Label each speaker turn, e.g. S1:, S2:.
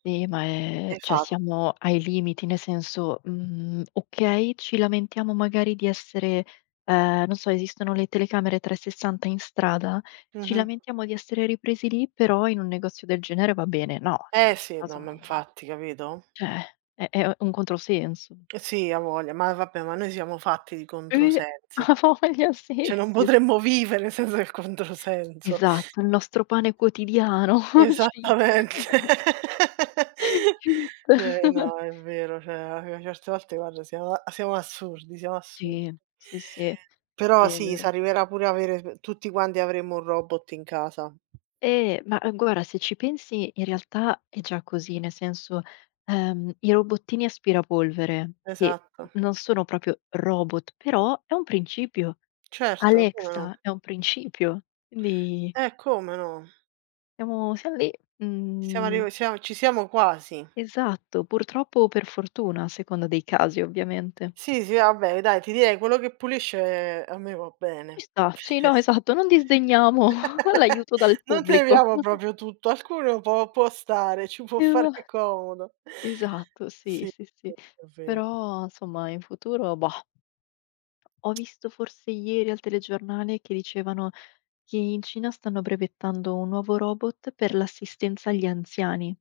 S1: Ehm, ma è cioè
S2: Esa
S1: siamo ai limiti, nel senso, mhmm, okay, ci lamentiamo magari di essere ehm, non so, esistono le telecamere 360 in strada, ci
S2: Mh-mh.
S1: lamentiamo di essere ripresi lì, però in un negozio del genere va bene. No, cioè,
S2: Eh
S1: in
S2: sì, no
S1: casa
S2: ma infatti, capito?
S1: cioè è è u un controsenso.
S2: Sì, a voglia, ma vabbè, ma noi siamo fatti di
S1: Eh
S2: controsensi.
S1: a voglia
S2: Cioè
S1: sì,
S2: non
S1: sì, s
S2: potremmo vivere senza il controsenso.
S1: Esatto, "il nostro pane quotidiano" cit.
S2: Esattamente.
S1: Cit.
S2: Cioè no, è vero, cioè alla fin certe volte guarda siamo a siamo assurdi, siamo assurdi.
S1: Sì, sì, sì.
S2: Però
S1: Sì è
S2: sì,
S1: vero.
S2: s'arriverà pure a avere sbe tutti quanti avremo un robot in casa.
S1: Ehm, ma, ehm, guarda, se ci pensi in realtà è già così: nel senso, ehm, i robottini aspirapolvere, che
S2: Esatto.
S1: non sono proprio robot, però è un principio.
S2: Certo, come no.
S1: Alexa è un principio, quindi
S2: Eh come no?
S1: siamo siamo lì,
S2: Siamo
S1: mhmm.
S2: arriv siamo ci siamo quasi.
S1: Esatto, purtroppo o per fortuna a seconda dei casi ovviamente.
S2: Sì, sì vabbè dai ti direi quello che pulisce a me va
S1: Ci
S2: bene.
S1: sta, sì, no, esatto, non disdegniamo l'aiuto dal
S2: Non
S1: pubblico.
S2: temiamo proprio tutto, alcuno può può stare, ci può fare comodo.
S1: Esatto, sì,
S2: Sì,
S1: sì, sì.
S2: questo è ver
S1: Però somma in futuro, bah. Ho visto forse ieri al telegiornale che dicevano che in Cina stanno brevettando un nuovo robot per l'assistenza agli anziani.